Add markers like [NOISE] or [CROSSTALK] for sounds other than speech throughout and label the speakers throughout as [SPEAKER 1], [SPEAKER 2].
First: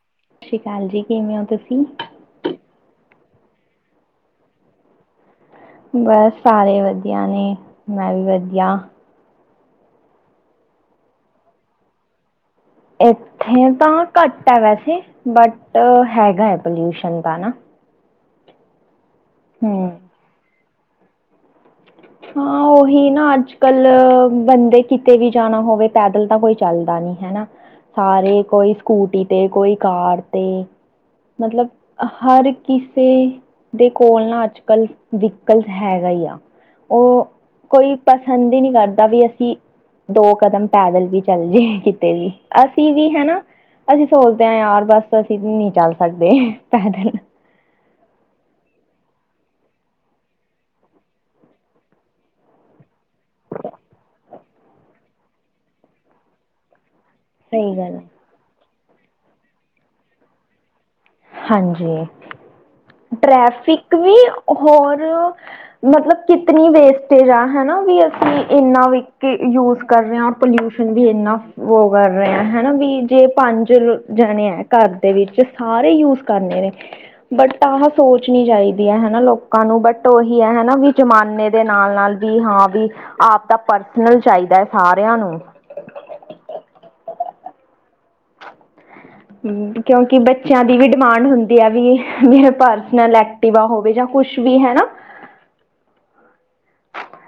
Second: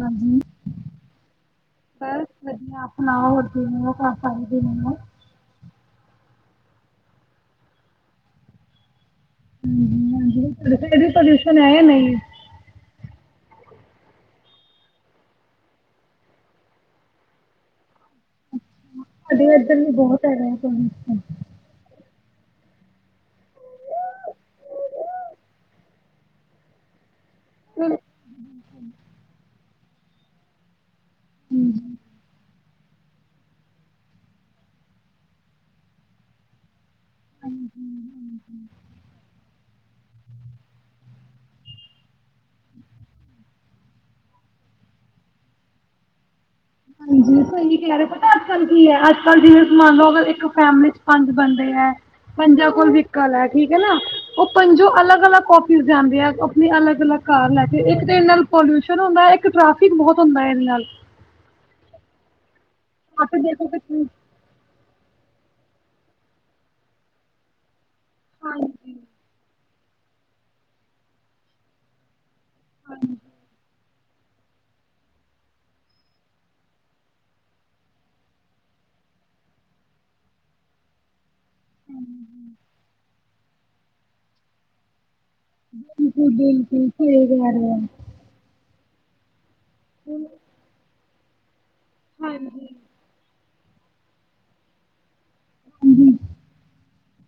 [SPEAKER 1] ਹਾਂਜੀ
[SPEAKER 2] ਸਤਿ ਸ਼੍ਰੀ ਅਕਾਲ ਜੀ ਕਿਵੇਂ ਹੋ ਤੁਸੀਂ?
[SPEAKER 1] ਬਸ ਵਧੀਆ ਆਪਣਾ ਹੋਰ ਸੁਣਾਓ? ਸ [INAUDIBLE]
[SPEAKER 2] ਬਸ ਸਾਰੇ ਵਧੀਆ ਨੇ ਮੈਂ ਵੀ ਵਧੀਆ।
[SPEAKER 1] ਹਮ ਹਾਂ ਵੀ ਪ੍ਰਦਊਸ਼ਣ ਹੈ ਨਹੀਂ?
[SPEAKER 2] ਇੱਥੇ ਤਾਂ ਘੱਟ ਹੈ ਵੈਸੇ ਬਟ ਹੈਗਾ ਹੈ ਪੋਲਿਊਸ਼ਨ ਤਾਂ ਨਾ।
[SPEAKER 1] ਸਾਡੇ ਇਧਰ
[SPEAKER 2] ਹਮ
[SPEAKER 1] ਵੀ ਬਹੁਤ ਹੈਗਾ ਪ੍ਰਦੂਸ਼ਣ।
[SPEAKER 2] ਹਾਂ ਉਹੀ ਨਾ ਅੱਜ ਕੱਲ ਬੰਦੇ ਕਿਤੇ ਵੀ ਜਾਣਾ ਹੋਵੇ ਪੈਦਲ ਤਾਂ ਕੋਈ ਚੱਲਦਾ ਨਹੀਂ। ਹਾਂ ਜੀ ਹੈ ਨਾ ਸਾਰੇ ਕੋਈ ਸਕੂਟੀ ਤੇ ਕੋਈ ਕਾਰ ਤੇ। ਮਤਲਬ ਹਰ ਇੱਕ ਕਿਸੇ ਦੇ ਕੋਲ ਨਾ ਅੱਜ ਕੱਲ ਵਹੀਕਲ ਹੈਗਾ ਹੀ ਆ। ਉਹ ਕੋਈ ਪਸੰਦ ਹੀ ਨਹੀਂ ਕਰਦਾ ਵੀ ਅਸੀਂ। ਦੋ ਕਦਮ ਪੈਦਲ ਵੀ ਚੱਲ ਜੇ ਕਿਤੇ ਵੀ, ਅਸੀਂ ਵੀ ਹੈ ਨਾ। ਅਸੀਂ ਸੋਚਦੇ ਹਾਂ, ਯਾਰ ਬਸ ਅਸੀਂ ਨਹੀਂ ਚੱਲ ਸਕਦੇ। ਪੈਦਲ
[SPEAKER 1] ਹਾਂਜੀ ਉਹੀ ਕ਼ਿਹ ਰਹੇ। ਅੱਜ ਕੱਲ ਕੀ ਹੈ, ਅੱਜ ਕੱਲ ਜਿਵੇਂ ਮੰਨ ਲਓ ਅਗਰ ਇੱਕ ਫੈਮਿਲੀ ਚ ਪੰਜ ਬੰਦੇ ਹੈ। ਪੰਜਾਂ ਕੋਲ ਵਹੀਕਲ ਹੈ। ਠੀਕ ਹੈ ਨਾ, ਉਹ ਪੰਜੋ ਅਲੱਗ ਅਲੱਗ ਆਫਿਸ ਜਾਂਦੇ ਹੈ, ਆਪਣੇ ਅਲੱਗ ਅਲੱਗ। ਕਾਰ ਲੈ
[SPEAKER 2] ਸਹੀ
[SPEAKER 1] ਕੇ ਇੱਕ
[SPEAKER 2] ਗੱਲ ਹੈ
[SPEAKER 1] ਤੇ ਇਹਦੇ ਨਾਲ ਪੋਲਿਊਸ਼ਨ ਹੁੰਦਾ ਇੱਕ ਟ੍ਰੈਫਿਕ ਬਹੁਤ ਹੁੰਦਾ ਇਹਦੇ ਨਾਲ।
[SPEAKER 2] ਹਾਂਜੀ,
[SPEAKER 1] ਆਟੋ ਦੇਖੋ
[SPEAKER 2] ਟ੍ਰੈਫਿਕ
[SPEAKER 1] ਕਿੰਨੀ
[SPEAKER 2] ਵੀ ਹੋਰ। ਮਤਲਬ ਕਿਤਨੀ ਵੇਸਟੇਜ ਆ ਹੈ ਨਾ ਵੀ ਅਸੀਂ ਇੰਨਾ
[SPEAKER 1] ਹਾਂਜੀ
[SPEAKER 2] ਵੀ ਕਿ ਯੂਜ। ਕਰ ਰਹੇ ਆ ਪੋਲਿਊਸ਼ਨ ਵੀ ਇੰਨਾ ਵੀ ਕਰ ਰਿਹਾ ਹੈ ਨਾ ਵੀਰ
[SPEAKER 1] ਹਾਂਜੀ
[SPEAKER 2] ਜੀ ਪੰਜ। ਜਾਣੇ ਹੈ ਘਰ ਦੇ ਵਿੱਚ ਸਾਰੇ ਯੂਜ ਕਰਨੇ ਨੇ। ਬਟ ਆਹ ਸੋਚਣੀ ਚਾਹੀਦੀ ਹੈ, ਹੈ ਨਾ ਲੋਕਾਂ ਨੂੰ ਬਟ ਉਹੀ ਹੈ ਹੈ ਨਾ ਵੀ ਜ਼ਮਾਨੇ। ਦੇ ਨਾਲ-ਨਾਲ ਵੀ ਹਾਂ ਵੀ ਆਪ ਦਾ ਪਰਸਨਲ ਚਾਹੀਦਾ ਹੈ ਸਾਰਿਆਂ ਨੂੰ।
[SPEAKER 1] ਬਿਲਕੁਲ ਬਿਲਕੁਲ ਸਹੀ ਗੱਲ ਹੈ।
[SPEAKER 2] ਕਿਉਂਕਿ ਬੱਚਿਆਂ ਦੀ ਵੀ ਡਿਮਾਂਡ ਹੁੰਦੀ ਆ ਵੀ
[SPEAKER 1] ਹਾਂਜੀ
[SPEAKER 2] ਮੇਰੇ ਪਰਸਨਲ ਐ। ਸੇਵਾ ਹੋਵੇ ਜਾਂ ਕੁਛ ਵੀ ਹੈ ਨਾ।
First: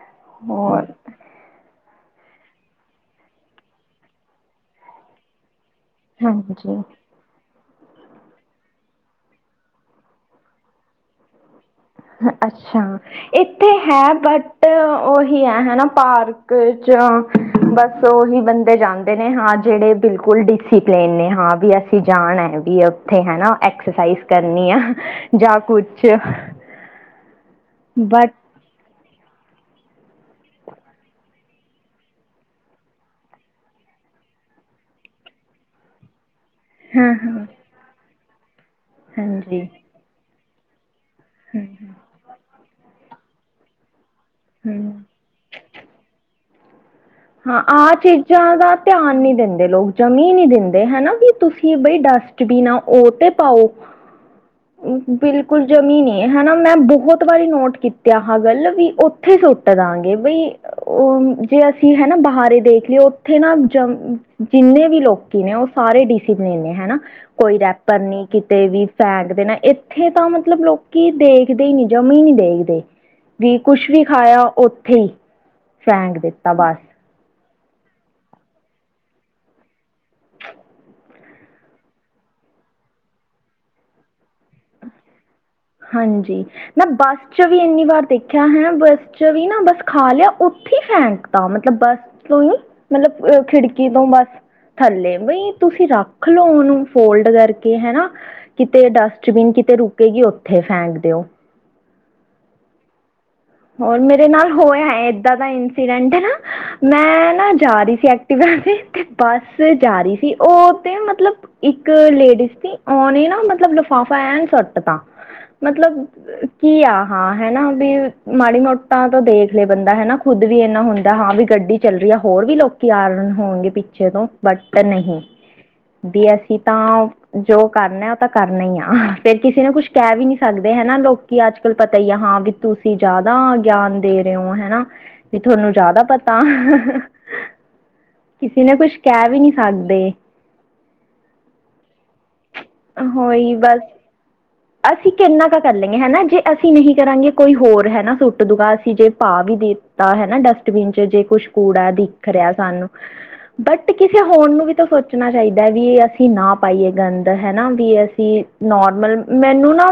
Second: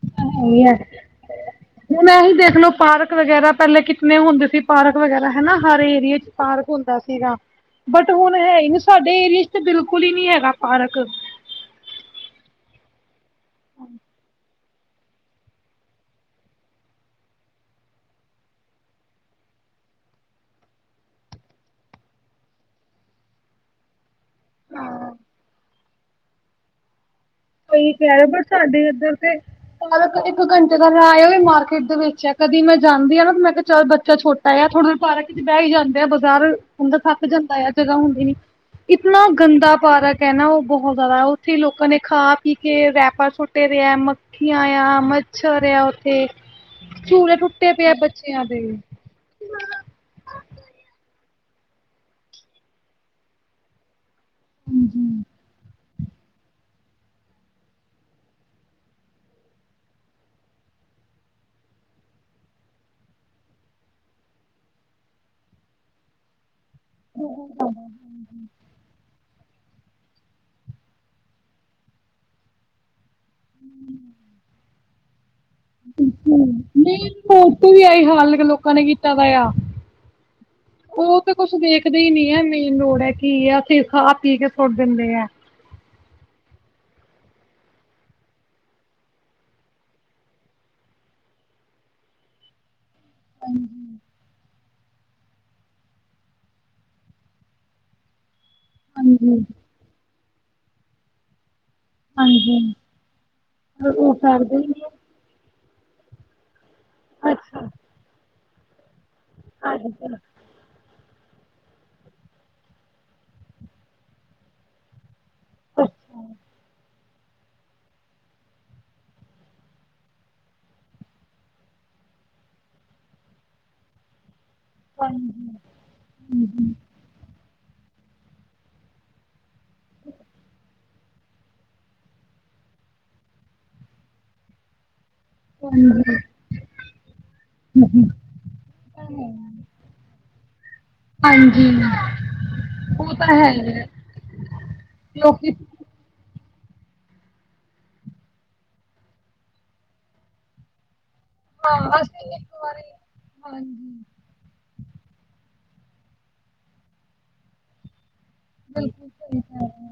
[SPEAKER 1] ਇਹ ਤਾਂ ਹੈ ਹੀ
[SPEAKER 2] ਹੋਰ
[SPEAKER 1] ਹੈ ਹੁਣ ਐਹੀ ਦੇਖਲੋ ਪਾਰਕ ਵਗੈਰਾ ਪਹਿਲੇ ਕਿਤਨੇ ਹੁੰਦੇ ਸੀ, ਪਾਰਕ ਵਗੈਰਾ ਹੈ ਨਾ। ਹਰ ਏਰੀਏ ਵਿੱਚ ਪਾਰਕ
[SPEAKER 2] ਹਾਂਜੀ
[SPEAKER 1] ਹੁੰਦਾ ਸੀਗਾ। ਬਟ ਹੁਣ ਹੈ ਹੀ ਨਹੀਂ ਸਾਡੇ ਏਰੀਏ ਚ ਤਾਂ ਬਿਲਕੁਲ ਹੀ ਨਹੀਂ ਹੈਗਾ ਪਾਰਕ।
[SPEAKER 2] ਅੱਛਾ, ਇੱਥੇ ਹੈ, ਬਟ ਉਹੀ ਹੈ, ਹਨਾ ਪਾਰਕ ਚ ਬਸ ਉਹੀ ਬੰਦੇ ਜਾਂਦੇ ਨੇ ਹਾਂ ਜਿਹੜੇ ਬਿਲਕੁਲ। ਫੁੱਲ ਡਿਸਿਪਲਨ ਨੇ ਹਾਂ ਵੀ ਅਸੀਂ ਜਾਣਾ ਹੈ ਵੀ ਉੱਥੇ ਹਨਾ ਐਕਸਰਸਾਈਜ਼। ਕਰਨੀ ਆ ਜਾਂ ਕੁਛ
[SPEAKER 1] ਸਹੀ ਕਹਿ ਰਹੇ
[SPEAKER 2] ਬਟ
[SPEAKER 1] ਪਰ ਸਾਡੇ ਇੱਧਰ ਤੇ ਪਾਰਕ। ਇੱਕ ਘੰਟੇ ਦਾ ਰਾਹ ਏ ਉਹ ਵੀ ਮਾਰਕੀਟ ਦੇ ਵਿੱਚ, ਕਦੀ ਮੈਂ ਜਾਂਦੀ ਆ ਨਾ, ਤੇ ਮੈਂ ਕਿਹਾ ਕਿ ਚੱਲ ਬੱਚਾ ਛੋਟਾ ਆ ਥੋੜਾ ਪਾਰਕ। ਬਹਿ ਹੀ ਜਾਂਦੇ ਆ, ਬਜ਼ਾਰ ਬੰਦਾ
[SPEAKER 2] ਹਾਂ
[SPEAKER 1] ਥੱਕ
[SPEAKER 2] ਹਾਂ
[SPEAKER 1] ਜਾਂਦਾ ਆ ਜਗ੍ਹਾ ਹੁੰਦੀ ਨਹੀਂ। ਇਤਨਾ
[SPEAKER 2] ਹਾਂਜੀ
[SPEAKER 1] ਗੰਦਾ ਪਾਰਕ ਹੈ ਨਾ ਉਹ ਬਹੁਤ ਜ਼ਿਆਦਾ, ਉੱਥੇ ਹੀ ਲੋਕਾਂ ਨੇ। ਕਿਤੇ ਰੈਪਰ ਸੁੱਟੇ ਦੇ ਆ, ਮੱਖੀਆਂ ਆ,
[SPEAKER 2] ਹਮ
[SPEAKER 1] ਮੱਛਰ ਆ ਉੱਥੇ। ਝੂਲੇ
[SPEAKER 2] ਹਾਂ
[SPEAKER 1] ਟੁੱਟੇ ਪਏ ਆ
[SPEAKER 2] ਆਹ
[SPEAKER 1] ਬੱਚਿਆਂ
[SPEAKER 2] ਚੀਜ਼ਾਂ
[SPEAKER 1] ਦੇ।
[SPEAKER 2] ਦਾ ਧਿਆਨ ਨਹੀਂ ਦਿੰਦੇ ਲੋਕ, ਜਮੀ ਨਹੀਂ ਦਿੰਦੇ ਹੈ ਨਾ। ਤੁਸੀਂ ਬਈ ਡਸਟਬੀਨ ਆ ਉਹ ਤੇ ਪਾਓ। ਬਿਲਕੁਲ। ਜਮੀ ਨਹੀਂ ਹਨਾ, ਮੈਂ ਬਹੁਤ ਵਾਰੀ ਨੋਟ ਕੀਤਾ ਆਹਾ ਗੱਲ ਵੀ ਉੱਥੇ ਸੁੱਟ ਦਾਂਗੇ ਬਈ। ਉਹ ਜੇ ਅਸੀਂ ਹਨਾ ਬਹਾਰ ਦੇਖ ਲਈਏ ਉੱਥੇ ਨਾ ਜ ਜਿੰਨੇ ਵੀ ਲੋਕੀ ਨੇ। ਸਾਰੇ ਡੀਸੀ ਨੇ ਹਨਾ, ਕੋਈ ਰੈਪਰ ਨਹੀ ਕਿਤੇ ਵੀ ਫੈਨ। ਨਾ ਇੱਥੇ ਤਾਂ ਮਤਲਬ ਲੋਕੀ ਦੇਖਦੇ ਹੀ ਨਹੀ ਜਮਾ ਹੀ ਨਹੀ ਦੇਖਦੇ। ਵੀ ਕੁਛ ਵੀ ਖਾਇਆ ਉੱਥੇ ਹੀ ਫੈਂਕ ਦਿੱਤਾ ਬਸ
[SPEAKER 1] ਨਹੀਂ ਓਥੇ ਵੀ ਆਈ ਹਾਲ ਲੋਕਾਂ ਨੇ ਕੀਤਾ ਵ ਆ।
[SPEAKER 2] [UNINTELLIGIBLE]
[SPEAKER 1] ਉਹ ਤਾਂ ਕੁਛ ਦੇਖਦੇ ਹੀ ਨਹੀ ਹੈ ਮੇਨ ਰੋਡ ਹੈ, ਕੀ ਆ ਓਥੇ ਹੀ ਖਾਹ ਪੀ ਕੇ ਸੁੱਟ ਦਿੰਦੇ ਆ।
[SPEAKER 2] ਹਾਂਜੀ। ਮੈਂ ਬੱਸ ਚ ਵੀ ਇੰਨੀ ਵਾਰ ਦੇਖਿਆ ਹੈ, ਬੱਸ ਚ ਵੀ ਨਾ ਬੱਸ ਖਾ ਲਿਆ ਉੱਥੇ ਸ਼ੈਂਕ ਤਾਂ ਮਤਲਬ ਬੱਸ ਤੋਂ ਹੀ ਮਤਲਬ ਖਿੜਕੀ ਤੋਂ ਬਸ ਥੱਲੇ ਬਈ ਤੁਸੀਂ ਰੱਖ ਲੋਓ ਉਹਨੂੰ ਫੋਲਡ ਕਰਕੇ ਹਨਾ। ਕਿਤੇ
[SPEAKER 1] ਹਾਂਜੀ
[SPEAKER 2] ਡਸਟਬਿਨ ਕਿਤੇ ਰੁਕੇਗੀ ਉੱਥੇ ਫੈਂਕ ਦਿਓ।
[SPEAKER 1] ਹਾਂਜੀ।
[SPEAKER 2] ਹੋਰ
[SPEAKER 1] ਉਹ
[SPEAKER 2] ਮੇਰੇ ਨਾਲ
[SPEAKER 1] ਕਰਦੇ ਹੀ ਨੇ
[SPEAKER 2] ਹੋਇਆ ਇਦਾਂ ਦਾ ਇੰਸੀਡੈਂਟ ਨਾ, ਮੈਂ ਨਾ
[SPEAKER 1] ਅੱਛਾ
[SPEAKER 2] ਜਾ ਰਹੀ ਸੀ ਤੇ ਬੱਸ ਜਾ ਰਹੀ
[SPEAKER 1] ਅੱਛਾ
[SPEAKER 2] ਸੀ ਉਹ ਤੇ ਮਤਲਬ ਇੱਕ ਲੇਡੀਜ਼ ਸੀ ਉਹਨੇ ਨਾ ਮਤਲਬ ਲਿਫਾਫਾ ਐਨ ਸੁੱਟ ਦਾ।
[SPEAKER 1] ਅੱਛਾ
[SPEAKER 2] ਮਤਲਬ ਕੀ ਆ ਹਾਂ ਹਨਾ ਵੀ ਮਾੜੀ ਮੋਟਾਂ ਤੋਂ ਦੇਖ ਲਏ ਬੰਦਾ ਹਨਾ ਖੁਦ ਵੀ ਇੰਨਾ ਹੁੰਦਾ ਹਾਂ, ਵੀ ਗੱਡੀ ਚੱਲ ਰਹੀ ਹੈ, ਹੋਰ ਵੀ ਲੋਕੀ ਆ ਰਹੇ ਹੋਣਗੇ, ਪਿੱਛੇ ਤੋਂ ਬਟ ਨਹੀਂ,
[SPEAKER 1] ਹਾਂਜੀ
[SPEAKER 2] ਵੀ ਅਸੀਂ ਤਾਂ ਜੋ ਕਰਨਾ ਉਹ ਤਾਂ ਕਰਨਾ ਹੀ ਆ‌, ਫੇਰ ਕਿਸੇ ਨੂੰ ਕੁੱਛ ਕਹਿ ਵੀ ਨੀ ਸਕਦੇ ਹਨਾ ਲੋਕ ਅੱਜ ਕੱਲ ਪਤਾ ਹੀ ਆ ਹਾਂ ਵੀ ਤੁਸੀਂ ਜ਼ਿਆਦਾ ਗਿਆਨ ਦੇ ਰਹੇ ਹੋ ਹਨਾ। ਵੀ ਤੁਹਾਨੂੰ
[SPEAKER 1] ਹਾਂਜੀ
[SPEAKER 2] ਜ਼ਿਆਦਾ ਪਤਾ
[SPEAKER 1] ਹਾਂਜੀ
[SPEAKER 2] ਕਿਸੇ ਨੇ ਕੁਛ ਕਹਿ ਵੀ ਨਹੀਂ ਸਕਦੇ।
[SPEAKER 1] ਹਾਂਜੀ। ਉਹ ਤਾਂ ਹੈ
[SPEAKER 2] ਹੋਹੀ ਬਸ ਅਸੀਂ ਕਿੰਨਾ
[SPEAKER 1] ਲੋਕੀ
[SPEAKER 2] ਕੁ ਕਰ ਲੈਂਗੇ ਹਨਾ ਜੇ ਅਸੀਂ ਨਹੀਂ ਕਰਾਂਗੇ ਕੋਈ ਹੋਰ ਹੈ, ਨਾ ਸੁੱਟ ਦੂਗਾ ਅਸੀਂ ਜੇ ਭਾਅ ਵੀ ਦੇਤਾ ਹੈ ਨਾ ਡਸਟਬਿਨ ਚ ਜੇ ਕੁਛ ਕੂੜਾ ਦਿਖ ਰਿਹਾ ਸਾਨੂੰ ਬਟ ਕਿਸੇ ਹੋਰ ਨੂੰ ਵੀ ਤਾਂ ਸੋਚਣਾ ਚਾਹੀਦਾ। ਦਾ ਵੀ ਇਹ ਅਸੀਂ ਨਾ ਪਾਈਏ ਗੰਦ ਹਨਾ ਵੀ ਅਸੀਂ ਨੋਰਮਲ਼ ਮੈਨੂੰ ਨਾ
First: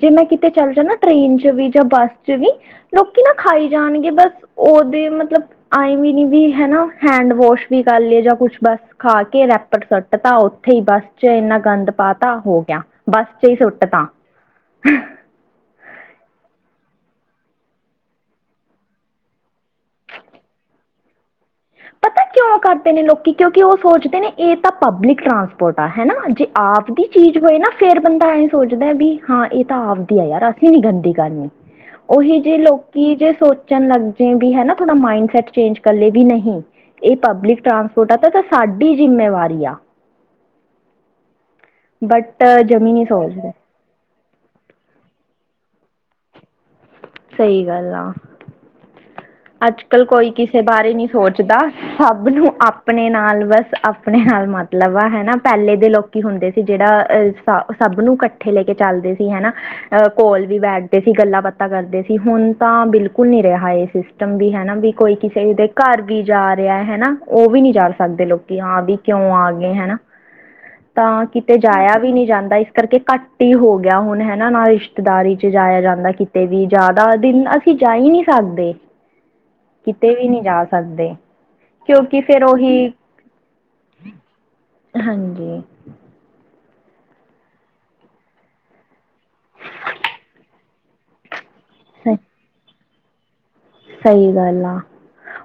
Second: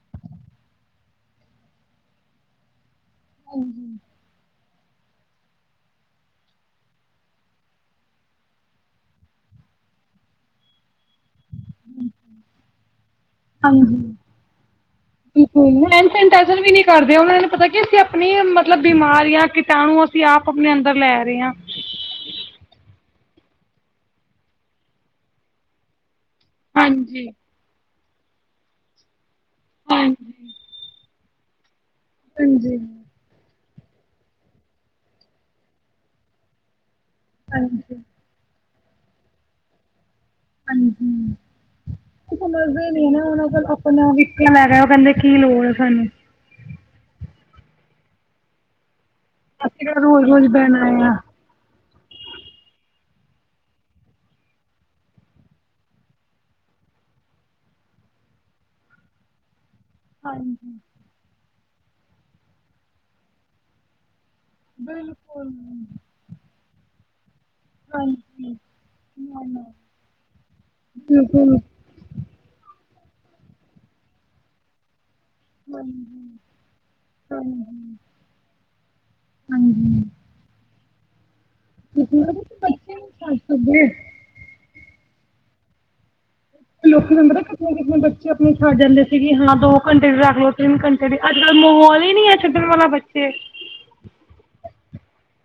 [SPEAKER 2] ਜੇ ਮੈਂ ਕਿਤੇ ਚੱਲ ਜਾਣਾ ਟ੍ਰੇਨ ਚ ਵੀ ਜਾਂ ਬੱਸ ਚ ਵੀ ਲੋਕੀ ਨਾ ਖਾਈ ਜਾਣਗੇ ਬਸ ਉਹਦੇ ਮਤਲਬ ਆਏਂ ਵੀ ਨੀ ਵੀ ਹੈ ਨਾ ਹੈਂਡਵੋਸ਼ ਵੀ ਕਰ ਲਏ ਜਾਂ ਕੁਛ ਬਸ ਖਾ ਕੇ ਰਖ ਪੇਪਰ ਸੁੱਟ ਤਾ ਉੱਥੇ ਹੀ ਬੱਸ ਚ ਇੰਨਾ ਗੰਦ ਪਾ ਤਾ ਹੋ ਗਿਆ। ਬੱਸ 'ਚ ਹੀ ਸੁੱਟ
[SPEAKER 1] ਹਾਂਜੀ
[SPEAKER 2] ਤਾ
[SPEAKER 1] ਬਿਲਕੁਲ ਹੈਂਡ ਸੈਨਟਾਈਜ਼ਰ ਵੀ ਨਹੀਂ ਕਰਦੇ। ਇਹੂੰ ਪਤਾ ਕੀ ਅਸੀਂ ਆਪਣੀ ਮਤਲਬ ਬਿਮਾਰੀਆਂ ਕੀਟਾਣੂ ਅਸੀਂ ਆਪਣੇ ਅੰਦਰ ਲੈ ਰਹੇ ਹਾਂ।
[SPEAKER 2] ਪਤਾ ਕਿਉਂ ਕਰਦੇ ਨੇ ਲੋਕੀ ਕਿਉਂਕਿ ਉਹ ਸੋਚਦੇ ਨੇ ਇਹ ਤਾਂ ਪਬਲਿਕ ਟਰਾਂਸਪੋਰਟ ਆ ਹਨਾ। ਜੇ ਆਪ ਦੀ
[SPEAKER 1] ਹਾਂਜੀ
[SPEAKER 2] ਚੀਜ਼ ਹੋਏ ਨਾ, ਫੇਰ ਬੰਦਾ ਐਂ ਸੋਚਦਾ ਵੀ ਹਾਂ ਇਹ ਤਾਂ ਆਪਦੀ
[SPEAKER 1] ਹਾਂਜੀ
[SPEAKER 2] ਹੈ, ਅਸੀ ਨੀ ਗੰਦੀ ਕਰਨੀ। ਉਹੀ ਜੇ
[SPEAKER 1] ਹਾਂਜੀ
[SPEAKER 2] ਲੋਕੀ ਜੇ ਸੋਚਣ ਲੱਗ ਜੁ ਗੀ ਹਨਾ ਥੋੜਾ ਮਾਇੰਡ ਐਕਸਚੇਂਜ ਕਰ ਲੇਗੀ ਵੀ ਨਹੀਂ ਇਹ ਪਬਲਿਕ
[SPEAKER 1] ਹਾਂਜੀ
[SPEAKER 2] ਟਰਾਂਸਪੋਰਟ ਆ ਤਾਂ ਸਾਡੀ ਜਿੰਮੇਵਾਰੀ ਆ
[SPEAKER 1] ਹਾਂਜੀ
[SPEAKER 2] ਬਟ
[SPEAKER 1] ਸਮਝਦੇ
[SPEAKER 2] ਜਮੀ ਨਹੀਂ
[SPEAKER 1] ਨੀ ਨਾ ਉਹਣ
[SPEAKER 2] ਸੋਚਦੇ
[SPEAKER 1] ਕੋਲ ਆਪਣਾ [UNINTELLIGIBLE] ਹੈਗਾ ਓਹ ਕਹਿੰਦੇ ਕੀ ਲੋੜ ਹੈ ਸਾਨੂੰ
[SPEAKER 2] ਸਹੀ ਗੱਲ ਆ ਅੱਜ
[SPEAKER 1] ਅਸੀਂ ਕਿਹੜਾ
[SPEAKER 2] ਕਲ
[SPEAKER 1] ਰੋਜ਼
[SPEAKER 2] ਕੋਈ
[SPEAKER 1] ਰੋਜ਼
[SPEAKER 2] ਕਿਸੇ
[SPEAKER 1] ਬਹਿਣਾ
[SPEAKER 2] ਬਾਰੇ ਨੀ
[SPEAKER 1] ਆ
[SPEAKER 2] ਸੋਚਦਾ। ਸਭ ਨੂੰ ਆਪਣੇ ਨਾਲ ਬਸ ਆਪਣੇ ਨਾਲ ਮਤਲਬ ਆ ਹਨਾ ਪਹਿਲੇ ਦੇ ਲੋਕੀ ਹੁੰਦੇ ਸੀ ਜ ਜਿਹੜਾ ਅ ਸਭ ਨੂੰ ਇਕੱਠੇ ਲੈ ਕੇ ਚੱਲਦੇ ਸੀ ਹਨਾ। ਕੋਲ ਵੀ ਬੈਠਦੇ ਸੀ ਗੱਲਾਂ ਬਾਤਾਂ ਕਰਦੇ ਸੀ, ਹੁਣ ਤਾਂ ਬਿਲਕੁਲ ਨੀ ਰਿਹਾ ਇਹ ਸੀ ਸਟਮ ਵੀ ਹਨਾ ਵੀ ਕੋਈ ਕਿਸੇ ਦੇ ਘਰ ਵੀ ਜਾ ਰਿਹਾ ਹਨਾ। ਉਹ ਵੀ ਨਹੀਂ ਜਾ ਸਕਦੇ ਲੋਕੀ ਹਾਂ ਵੀ ਕਿਉਂ ਆ ਗਏ ਹਨਾ। ਤਾਂ ਕਿਤੇ
[SPEAKER 1] ਬਿਲਕੁਲ
[SPEAKER 2] ਜਾਇਆ ਵੀ ਨਹੀ ਜਾਂਦਾ ਇਸ ਕਰਕੇ ਘੱਟ ਹੀ ਹੋ ਗਿਆ ਹੁਣ ਹਨਾ ਨਾ ਰਿਸ਼ਤੇਦਾਰੀ ਚ ਜਾਇਆ ਜਾਂਦਾ ਕਿਤੇ ਵੀ ਜ਼ਿਆਦਾ ਦਿਨ ਅਸੀਂ ਜਾਈ ਨਹੀ ਸਕਦੇ ਕਿਤੇ ਵੀ ਨਹੀਂ ਜਾ ਸਕਦੇ। ਕਿਉਂਕਿ ਫੇਰ ਉਹੀ
[SPEAKER 1] ਬੱਚੇ ਨਹੀਂ ਛੱਡ ਸਕਦੇ
[SPEAKER 2] ਹਾਂਜੀ।
[SPEAKER 1] ਲੋਕ ਤਾਂਨੂੰ ਪਤਾ ਨਿਕੇ ਨਿਕੇ ਬੱਚੇ ਆਪਣੇ ਛੱਡ ਜਾਂਦੇ ਸੀ, ਕਿ ਹਾਂ ਦੋ ਘੰਟੇ ਦੀ ਰੱਖ ਲਓ ਤਿੰਨ ਘੰਟੇ ਦੀ ਮਾਹੌਲ ਹੀ
[SPEAKER 2] ਸ
[SPEAKER 1] ਨੀ ਹੈ। ਛੱਡਣ ਵਾਲਾ ਬੱਚੇਆ
[SPEAKER 2] ਸਹੀ ਗੱਲ ਆ,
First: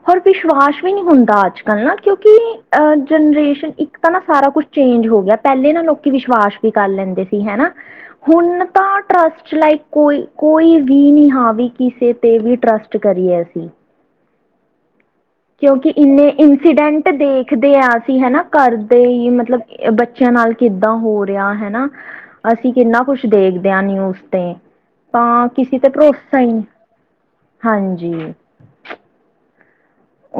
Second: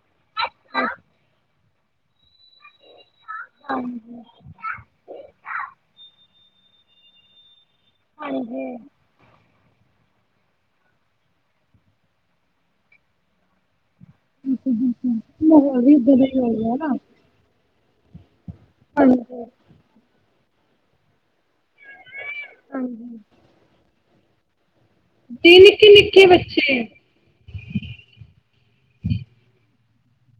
[SPEAKER 2] ਹੋਰ ਵਿਸ਼ਵਾਸ ਵੀ ਨਹੀਂ ਹੁੰਦਾ, ਅੱਜ ਕੱਲ ਨਾ ਕਿਉਂਕਿ ਅਹ ਜਨਰੇਸ਼ਨ ਇੱਕ ਤਾਂ ਨਾ ਸਾਰਾ ਕੁਛ ਚੇਂਜ ਹੋ ਗਿਆ, ਪਹਿਲੇ ਨਾ ਲੋਕੀ ਵਿਸ਼ਵਾਸ ਵੀ ਕਰ ਲੈਂਦੇ ਸੀ ਹੈਨਾ। ਹੁਣ ਤਾਂ ਟਰੱਸਟ ਲਾਈਕ ਕੋਈ ਕੋਈ ਵੀ ਨੀ। ਹਾਂ ਵੀ ਕਿਸੇ ਤੇ ਵੀ ਟਰਸਟ ਕਰੀਏ ਅਸੀਂ
[SPEAKER 1] ਹੂ
[SPEAKER 2] ਕਿਉਂਕਿ ਇੰਨੇ ਇੰਸੀਡੈਂਟ ਦੇਖਦੇ ਹਾਂ ਅਸੀਂ ਹੈਨਾ। ਘਰ ਦੇ
[SPEAKER 1] ਹਾਂਜੀ
[SPEAKER 2] ਹੀ ਮਤਲਬ ਬੱਚਿਆਂ ਨਾਲ ਕਿੱਦਾਂ ਹੋ ਰਿਹਾ ਹੈਨਾ। ਅਸੀਂ ਕਿੰਨਾ ਕੁਛ ਦੇਖਦੇ ਹਾਂ ਨਿਊਜ਼ ਤੇ ਤਾਂ
[SPEAKER 1] ਜੀ
[SPEAKER 2] ਕਿਸੀ ਤੇ
[SPEAKER 1] ਨਿੱਕੀ ਨਿੱਕੀ
[SPEAKER 2] ਭਰੋਸਾ ਹੀ ਨਹੀਂ ਹਾਂਜੀ।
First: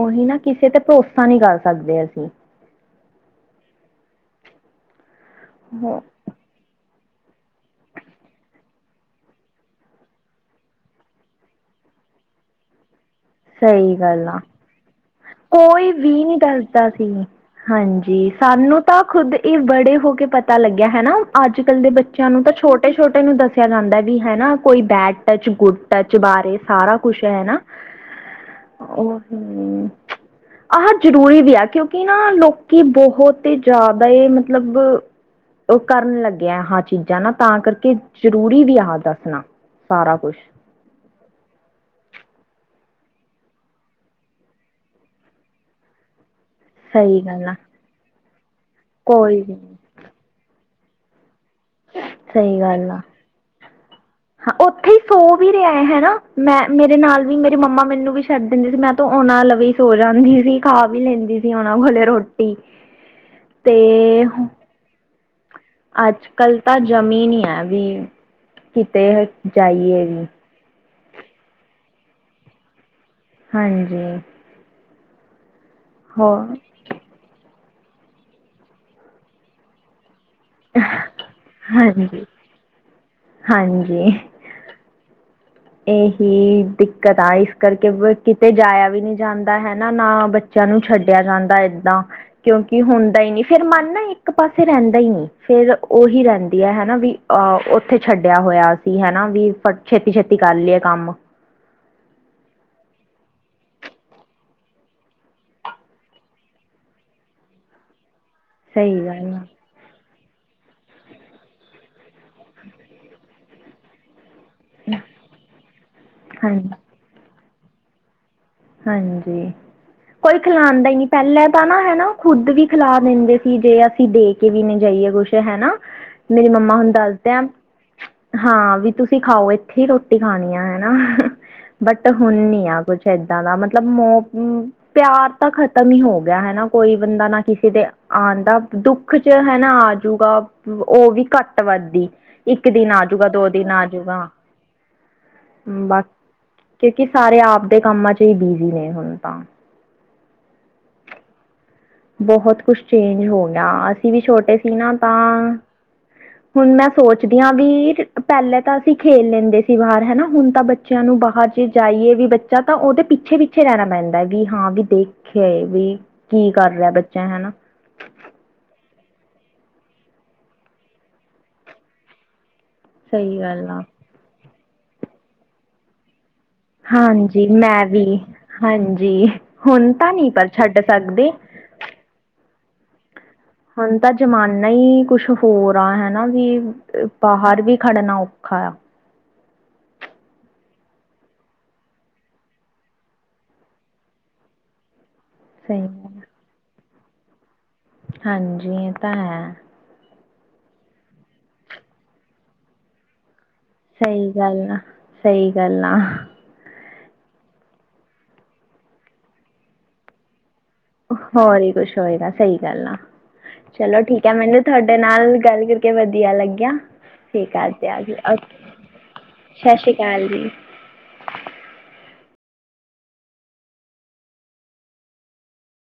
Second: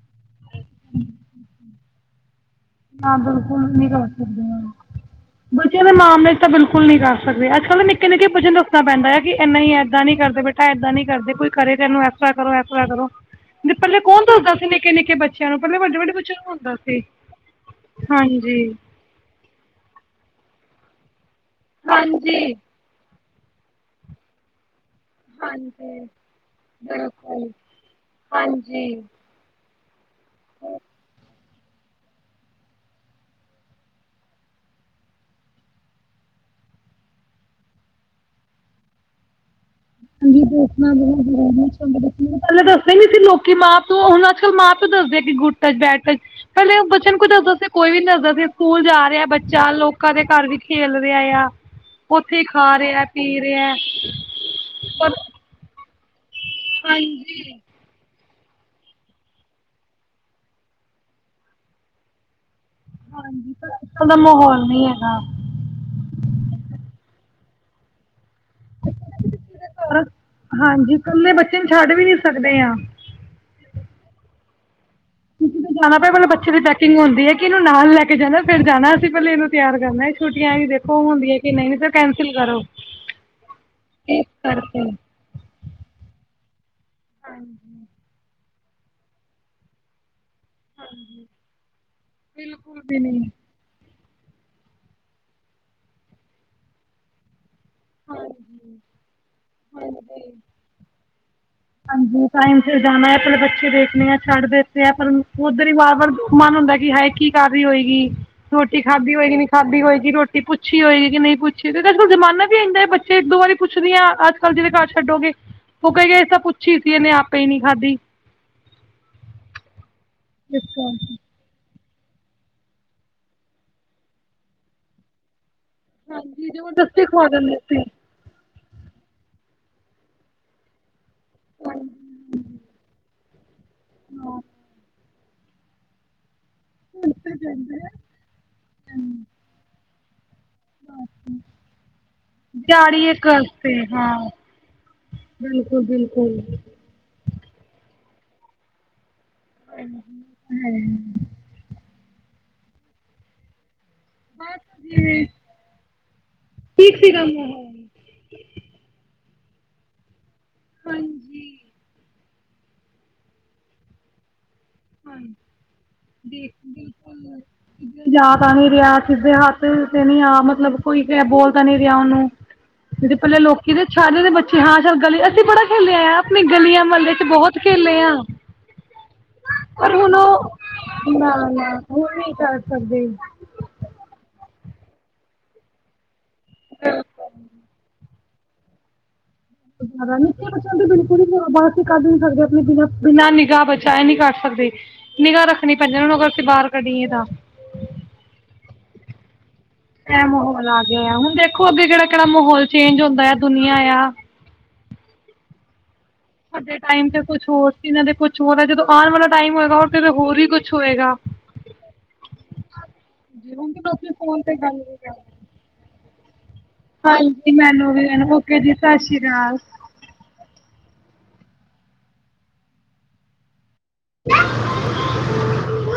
[SPEAKER 2] ਉਹੀ ਨਾ ਕਿਸੇ ਤੇ ਭਰੋਸਾ ਨਹੀਂ ਕਰ ਸਕਦੇ ਅਸੀਂ
[SPEAKER 1] ਹਾਂ ਬਿਲਕੁਲ ਨੀ ਕਰ ਸਕਦੇ ਹ ਬੱਚਿਆਂ ਦੇ
[SPEAKER 2] ਹੋ
[SPEAKER 1] ਮਾਮਲੇ ਚ ਤਾਂ ਬਿਲਕੁਲ ਨੀ ਕਰ ਸਕਦੇ ਅੱਜ -ਕੱਲ ਤਾਂ ਨਿੱਕੇ, ਨਿੱਕੇ ਬੱਚੇ ਨੂੰ ਦੱਸਣਾ ਪੈਂਦਾ ਆ। ਕਿ ਇਨਾ ਇਦਾਂ ਨੀ ਕਰਦੇ? ਬੇਟਾ ਇੱਦਾਂ ਨੀ ਕਰਦੇ ਕੋ ਕਰੇ ਤੇ ਇਹਨ ਪੈਆਕ ਕਰੋ, ਐਸਤਰਾ ਕਰੋ ਜੀ ਤੇ
[SPEAKER 2] ਸਹੀ
[SPEAKER 1] ਪਹਿਲੇ ਕੌਣ
[SPEAKER 2] ਗੱਲ ਆ
[SPEAKER 1] ਦੱਸਦਾ ਸੀ ਨਿੱਕੇ, ਨਿੱਕੇ ਬੱਚਿਆਂ ਨੂੰ ਪਹਿਲੇ
[SPEAKER 2] ਕੋਈ
[SPEAKER 1] ਵੱਡੇ, ਵੱਡੇ
[SPEAKER 2] ਵੀ ਨਹੀਂ
[SPEAKER 1] ਬੱਚਿਆਂ ਨੂੰ ਹੁੰਦਾ
[SPEAKER 2] ਦੱਸਦਾ
[SPEAKER 1] ਸੀ।
[SPEAKER 2] ਹਾਂਜੀ ਸਾਨੂੰ ਤਾਂ ਖੁਦ ਇਹ ਬੜੇ ਹੋ ਕੇ ਪਤਾ ਲੱਗਿਆ ਹੈ ਨਾ। ਅੱਜ ਕੱਲ੍ਹ ਦੇ ਬੱਚਿਆਂ ਨੂੰ ਤਾਂ
[SPEAKER 1] ਹਾਂਜੀ
[SPEAKER 2] ਛੋਟੇ ਛੋਟੇ ਨੂੰ ਦੱਸਿਆ ਜਾਂਦਾ ਵੀ ਹੈਨਾ ਕੋਈ ਬੈਡ ਟੱਚ ਗੁੱਡ ਟੱਚ ਬਾਰੇ ਸਾਰਾ ਕੁਛ ਹੈ ਨਾ
[SPEAKER 1] ਹਾਂਜੀ
[SPEAKER 2] ਹਮ ਚ ਆਹ ਜ਼ਰੂਰੀ ਵੀ ਆ ਕਿਉਂਕਿ ਨਾ ਲੋਕੀ ਬਹੁਤ ਹੀ ਜ਼ਿਆਦਾ ਹੀ ਮਤਲਬ ਉਹ ਕਰਨ ਲੱਗਿਆ ਆ। ਚੀਜ਼ਾਂ ਨਾ! ਤਾਂ ਕਰਕੇ ਜ਼ਰੂਰੀ ਵੀ, ਆ ਕਰਨਾ।
[SPEAKER 1] ਹਾਂਜੀ ਦ ਬਤ [INAUDIBLE] ਨਹੀਂ ਨਹੀਂ ਸੀ ਲੋਕੀ ਮਾਂ ਪਿਓ! ਹੁਣ ਅੱਜ ਕੱਲ੍ਹ ਮਾਂ ਪਿਓ ਦੱਸਦੇ ਆ ਕਿ ਗੁੱ ਟੱਚ ਬੈਠ ਟਚ ਪਹਿਲੇ ਬੱਚਿਆਂ ਨੂੰ
[SPEAKER 2] ਸਹੀ
[SPEAKER 1] ਕੁਝ
[SPEAKER 2] ਗੱਲ
[SPEAKER 1] ਦੱਸਦਾ
[SPEAKER 2] ਆ
[SPEAKER 1] ਸੀ। ਕੋਈ ਵੀ ਨੀ ਦੱਸਦਾ ਸੀ। ਸਕੂਲ ਜਾ ਰਿਹਾ
[SPEAKER 2] ਕੋਈ ਵੀ
[SPEAKER 1] ਬੱਚਾ ਲੋਕਾਂ ਦੇ ਘਰ ਵੀ ਖੇਲ ਰਿਹਾ ਆ, ਉੱਥੇ
[SPEAKER 2] ਸਹੀ
[SPEAKER 1] ਖਾ
[SPEAKER 2] ਗੱਲ ਆ
[SPEAKER 1] ਰਿਹਾ, ਪੀ ਰਿਹਾ
[SPEAKER 2] ਹਾਂ ਉੱਥੇ ਹੀ
[SPEAKER 1] ਪਰ
[SPEAKER 2] ਸੋ ਵੀ ਰਿਹਾ ਏ ਹੈਨਾ! ਮੈਂ, ਮੇਰੇ ਨਾਲ ਵੀ, ਮੇਰੇ ਮੰਮਾ ਮੈਨੂੰ ਵੀ ਛੱਡ ਦਿੰਦੀ ਸੀ। ਮੈਂ ਤ ਉਹਨਾਂ ਲਵੇ ਸੋ ਜਾਂਦੀ ਸੀ, ਖਾ ਵੀ ਲੈਂਦੀ ਸੀ ਉਹਨਾਂ ਕੋਲੇ ਰੋਟੀ।
[SPEAKER 1] ਹਾਂਜੀ!
[SPEAKER 2] ਤੇ
[SPEAKER 1] ਇਥੋਂ ਦਾ ਮਾਹੌਲ ਨੀ ਹੈਗਾ।
[SPEAKER 2] ਅੱਜ ਕੱਲ ਤਾਂ ਜਮੀਨ ਹੈ ਵੀ। ਕਿਤੇ ਜਾਈਏ?
[SPEAKER 1] ਕਲੇ ਬੱਚੇ ਨੂੰ ਛੱਡ ਵੀ ਨੀ ਸਕਦੇ ਆ।
[SPEAKER 2] ਹਾਂਜੀ!
[SPEAKER 1] ਕਿਤੇ ਜਾਣਾ ਪਏ ਪਹਿਲਾਂ
[SPEAKER 2] ਹੋ
[SPEAKER 1] ਬੱਚੇ ਦੀ ਪੈਕਿੰਗ ਹੁੰਦੀ ਹੈ। ਕਿ ਇਹਨੂੰ ਨਾਲ ਲੈ ਕੇ ਜਾਣਾ। ਫ਼ਿਰ ਜਾਣਾ ਅਸੀਂ ਪਹਿਲੇ ਇਹਨੂੰ ਤਿਆਰ ਕਰਨਾ। ਛੁੱਟੀਆਂ ਵੀ ਦੇਖੋ ਹੁੰਦੀਆਂ ਕਿ ਨਹੀਂ ਤੇ
[SPEAKER 2] ਹਾਂਜੀ
[SPEAKER 1] ਕੈਂਸਲ ਕਰੋ।
[SPEAKER 2] ਹਾਂਜੀ
[SPEAKER 1] ਇਸ ਕਰਕੇ।
[SPEAKER 2] ਇਹੀ ਦਿੱਕਤ ਆ ਇਸ ਕਰਕੇ ਕਿਤੇ ਜਾਇਆ ਵੀ ਨਹੀਂ ਜਾਂਦਾ ਹੈਾ ਨਾ ਬ ਬੱਚਿਆਂ ਨੂੰ ਛੱਡਿਆ ਜਾਂਦਾ ਏਦਾਂ ਕਿਉਂਕਿ ਹੁੰਦਾ
[SPEAKER 1] ਨਹੀਂ
[SPEAKER 2] ਹੀ ਨੀ ਫੇਰ ਮੰਨ ਨਾ ਈ ਇੱਕ ਪਾਸੇ ਰਹਿੰਦਾ ਹੀ ਨਹੀਂ ਫੇਰ ਉਹੀ ਰਹਿੰਦੀ ਹੈ ਹੈਨਾ ਵੀ ਅਹ ਉੱਥੇ ਛੱਡਿਆ ਹੋਇਆ ਸੀ ਹੈਨਾ ਵੀ ਫਿਰ ਛੇਤੀ ਛੇਤੀ ਕਰ ਲਈਏ ਕੰਮ
[SPEAKER 1] ਹਾਂਜੀ ਟਾਈਮ ਸਿਰ ਜਾਣਾ ਆਪਣੇ। ਬੱਚੇ ਦੇਖਣੇ ਆ, ਛੱਡ ਦਿੱਤੇ ਆ। ਪਰ ਉੱਧਰ ਹੀ ਵਾਰ ਵਾਰ ਮਨ ਹੁੰਦਾ ਕਿ ਹਾ ਕੀ ਕਾਰਹੀ ਹੋਏਗੀ? ਰੋਟੀ
[SPEAKER 2] ਸਹੀ
[SPEAKER 1] ਖਾਧੀ
[SPEAKER 2] ਗੱਲ
[SPEAKER 1] ਹੋਏਗੀ? ਨਹੀਂੀ ਖਾਧੀ ਹੋਏਗੀ? ਰੋਟੀ ਪੁੱਛੀ ਹੋਏਗੀ? ਕਿ ਨਹੀਂ ਪੁੱਛੀ ਹੋਏਗੀ? ਫਿਰ ਅੱਜ ਕੱਲ ਜ਼ਮਾਨਾ ਵੀ ਬੱਚੇ ਇੱਕ ਦੋ ਵਾਰੀ ਪੁੱਛਦੀ ਹਾਂ। ਅੱਜ ਕੱਲ ਜਿਹਦੇ ਘਰ
[SPEAKER 2] ਆ
[SPEAKER 1] ਛੱਡੋਗੇ ਉਹ ਕਹਏਗਾ ਇਹ ਤਾਂ
[SPEAKER 2] ਹਾਂਜੀ
[SPEAKER 1] ਪੁੱਛੀ ਸੀ ਇਹਨੇ ਆਪ ਕਈ ਨੀ ਖਾਧੀ।
[SPEAKER 2] ਹਾਂਜੀ! ਕੋਈ
[SPEAKER 1] ਇਸ
[SPEAKER 2] ਖਿਲਾਂਦਾ ਹੀ ਨਹੀਂ।
[SPEAKER 1] ਕਰਕੇ
[SPEAKER 2] ਪਹਿਲਾਂ ਤਾਂ ਨਾ ਹੈਨਾ ਉਹ ਖੁੱਦ ਵੀ ਖਿਲਾ ਦਿੰਦੇ ਸੀ ਗੇ। ਅਸੀਂ ਦੇ ਕੇ ਵੀ ਨਹੀਂ ਜਾਈਏ ਕੁੱਛ ਹੈਨਾ! ਮੇਰੀ
[SPEAKER 1] ਹਾਂਜੀ
[SPEAKER 2] ਮੰਮਾ ਹੁਣ
[SPEAKER 1] ਜ਼ਬਰਦਸਤੀ ਖਵਾ
[SPEAKER 2] ਦੱਸਦੇਿਆਂ
[SPEAKER 1] ਦਿੰਦੇ ਸੀ
[SPEAKER 2] ਹਾਂ! ਵੀ ਤੁਸੀਂ ਖਾਓ ਇੱਥੇ ਹੀ ਰੋਟੀ ਖਾਣੀ ਆ ਹੈਨਾ ਬਟ ਹੁਣ ਨੀਆ ਕੁੱਛ ਦ ਦਾ ਮਤਲਬ ਮ ਪਿਆਰ ਤਾਂ ਖਤਮ ਹੀ ਹੋ ਹਨਾ, ਕੋਈ ਬੰਦਾ ਨਾ ਕਿਸੇ ਤੇ ਆਦਾ ਦੁੱਖ ਚ ਹਨਾ ਆਜੂਗਾ ਉਹ ਵੀ ਘੱਟ ਵੱਧ ਹੀ ਇੱਕ ਦਿਨ
[SPEAKER 1] ਦਿਹਾੜੀ ਇੱਕ
[SPEAKER 2] ਆਜੂਗਾ ਦੋ ਦਿਨ
[SPEAKER 1] ਵਾਸਤੇ ਹਾਂ
[SPEAKER 2] ਆਜੂਗਾ,
[SPEAKER 1] ਬਿਲਕੁਲ
[SPEAKER 2] ਬਸ
[SPEAKER 1] ਬਿਲਕੁਲ
[SPEAKER 2] ਕਿਉਂਕਿ ਸਾਰੇ ਆਪਦੇ ਕੰਮਾਂ ਚ ਹੀ ਬਿਜੀ ਨੇ ਹੁਣ ਤਾਂ।
[SPEAKER 1] ਹੂੰ,
[SPEAKER 2] ਬਹੁਤ ਕੁਛ ਚੇਂਜ ਹੋ ਗਿਆ ਅਸੀਂ ਵੀ ਛੋਟੇ ਸੀ ਨਾ ਤਾਂ ਹੁਣ ਮੈਂ
[SPEAKER 1] ਠੀਕ ਸੀਗਾ
[SPEAKER 2] ਸੋਚਦੀ ਹਾਂ
[SPEAKER 1] ਮਾਹੌਲ
[SPEAKER 2] ਵੀ ਪਹਿਲੇ ਤਾਂ ਅਸੀਂ ਖੇਲ ਲੈਂਦੇ ਸੀ ਬਾਹਰ ਹਨਾ ਹੁਣ ਤਾਂ ਬੱਚਿਆਂ ਨੂੰ ਬਾਹਰ ਜੇ ਜਾਈਏ ਵੀ ਬੱਚਾ ਤਾਂ ਉਹਦੇ ਪਿੱਛੇ ਪਿੱਛੇ ਰਹਿਣਾ ਪੈਂਦਾ ਵੀ ਹਾਂ ਵੀ ਦੇਖਿਆ ਵੀ ਕੀ
[SPEAKER 1] ਦੇਖ
[SPEAKER 2] ਕਰ ਰਿਹਾ ਬੱਚਾ
[SPEAKER 1] ਬਿਲਕੁਲ
[SPEAKER 2] ਹਨਾ
[SPEAKER 1] ਜਾ ਤਾਂ ਨੀ ਰਿ ਸਿੱਧੇ ਹੱਥ ਤੇ ਨੀ ਆ ਮਤਲਬ ਕੋਈ ਬੋਲਤਾਂ ਨੀ ਰਿਹਾ ਉਹਨੂੰ। ਜਿਹੜੇ
[SPEAKER 2] ਸਹੀ
[SPEAKER 1] ਪਹਿਲੇ
[SPEAKER 2] ਗੱਲ
[SPEAKER 1] ਲੋਕੀ
[SPEAKER 2] ਆ
[SPEAKER 1] ਦੇ ਛਾਰੇ ਦੇ ਬੱਚੇ ਹਾਂ ਸਛ ਗਲੀ ਅਸੀਂ ਬੜਾ ਖੇਲੇ ਆ। ਮ ਗਲੀਆਂ ਮਹੱਲੇ ਚ
[SPEAKER 2] ਹਾਂਜੀ
[SPEAKER 1] ਬਹੁਤ
[SPEAKER 2] ਮੈਂ
[SPEAKER 1] ਖੇਲੇ
[SPEAKER 2] ਵੀ
[SPEAKER 1] ਆ।
[SPEAKER 2] ਹਾਂਜੀ
[SPEAKER 1] ਪਰ
[SPEAKER 2] ਤਾਂ
[SPEAKER 1] ਹੁਣ
[SPEAKER 2] ਨਹੀਂ
[SPEAKER 1] ਉਹ
[SPEAKER 2] ਪਰ ਛੱਡ
[SPEAKER 1] ਹੁਣ
[SPEAKER 2] ਸਕਦੇ
[SPEAKER 1] ਨਹੀਂ ਕਰ ਸਕਦੇ।
[SPEAKER 2] ਹੁਣ ਤਾਂ ਜ਼ਮਾਨਾ ਹੀ ਕੁਛ ਹੋਰ ਆ ਹਨਾ ਵੀ ਬਾਹਰ ਵੀ ਖੜਨਾ ਖਾ
[SPEAKER 1] ਨਿੱਬਾ ਦੇ ਬਿਲਕੁਲ ਅਸੀਂ ਕੱਢ ਨੀ ਸਕਦੇ ਆਪਣੇ ਵੀ ਬਿਨਾਂ ਨਿਗਾਹ ਬਚਾਇਆ ਨੀ ਨਹੀਂ ਕੱਢ ਸਕਦੇ। ਨਿਗਾਹ ਰੱਖਣੀ
[SPEAKER 2] ਸਹੀ
[SPEAKER 1] ਪੈਂਦੀ ਉਹ ਨੂੰ
[SPEAKER 2] ਗੱਲ
[SPEAKER 1] ਅਗਰ
[SPEAKER 2] ਆ।
[SPEAKER 1] ਅਸੀਂ ਬਾਹਰ ਕੱਢੀਏ ਤਾਂ
[SPEAKER 2] ਹਾਂਜੀ ਇਹ ਤਾਂ ਹੈ
[SPEAKER 1] ਕ ਮਾਹੌਲ ਆ ਗਿਆ ਹੁਣ ਦੇਖੋ ਅੱਗੇ ਕਿਹੜਾ-ਕਿਹੜਾ ਮਾਹੌਲ ਚੇਜ ਹੁੰਦਾ। ਦੁਨੀਆਂ ਆ
[SPEAKER 2] ਸਹੀ ਗੱਲ ਆ, ਸਹੀ ਗੱਲ ਆ।
[SPEAKER 1] ਸਾਡੇ ਟਾਈਮ ਤੇ ਕੁਛ ਹੋਰ ਸੀ ਇਹਨਾਂ ਦੇ ਕੁਛ ਹੋਰ ਹੈ ਜਦੋਂ ਆਣ ਵਾਲਾ ਟਾਈਮ ਹੋਏ ਗਾ ਤੇ ਹੋਰ ਵੀ ਕੁਛ ਹੋਏਗਾ
[SPEAKER 2] ਹੋਰ ਹੀ ਕੁਛ ਹੋਏਗਾ ਸਹੀ ਗੱਲ ਆ ਚਲੋ ਠੀਕ ਹੈ ਮੈਨੂੰ ਤੁਹਾਡੇ ਨਾਲ ਗੱਲ ਕਰਕੇ ਵਧੀਆ ਲੱਗਿਆ [INAUDIBLE] ਸਤਿ ਸ੍ਰੀ ਅਕਾਲ ਜੀ
[SPEAKER 1] [UNINTELLIGIBLE]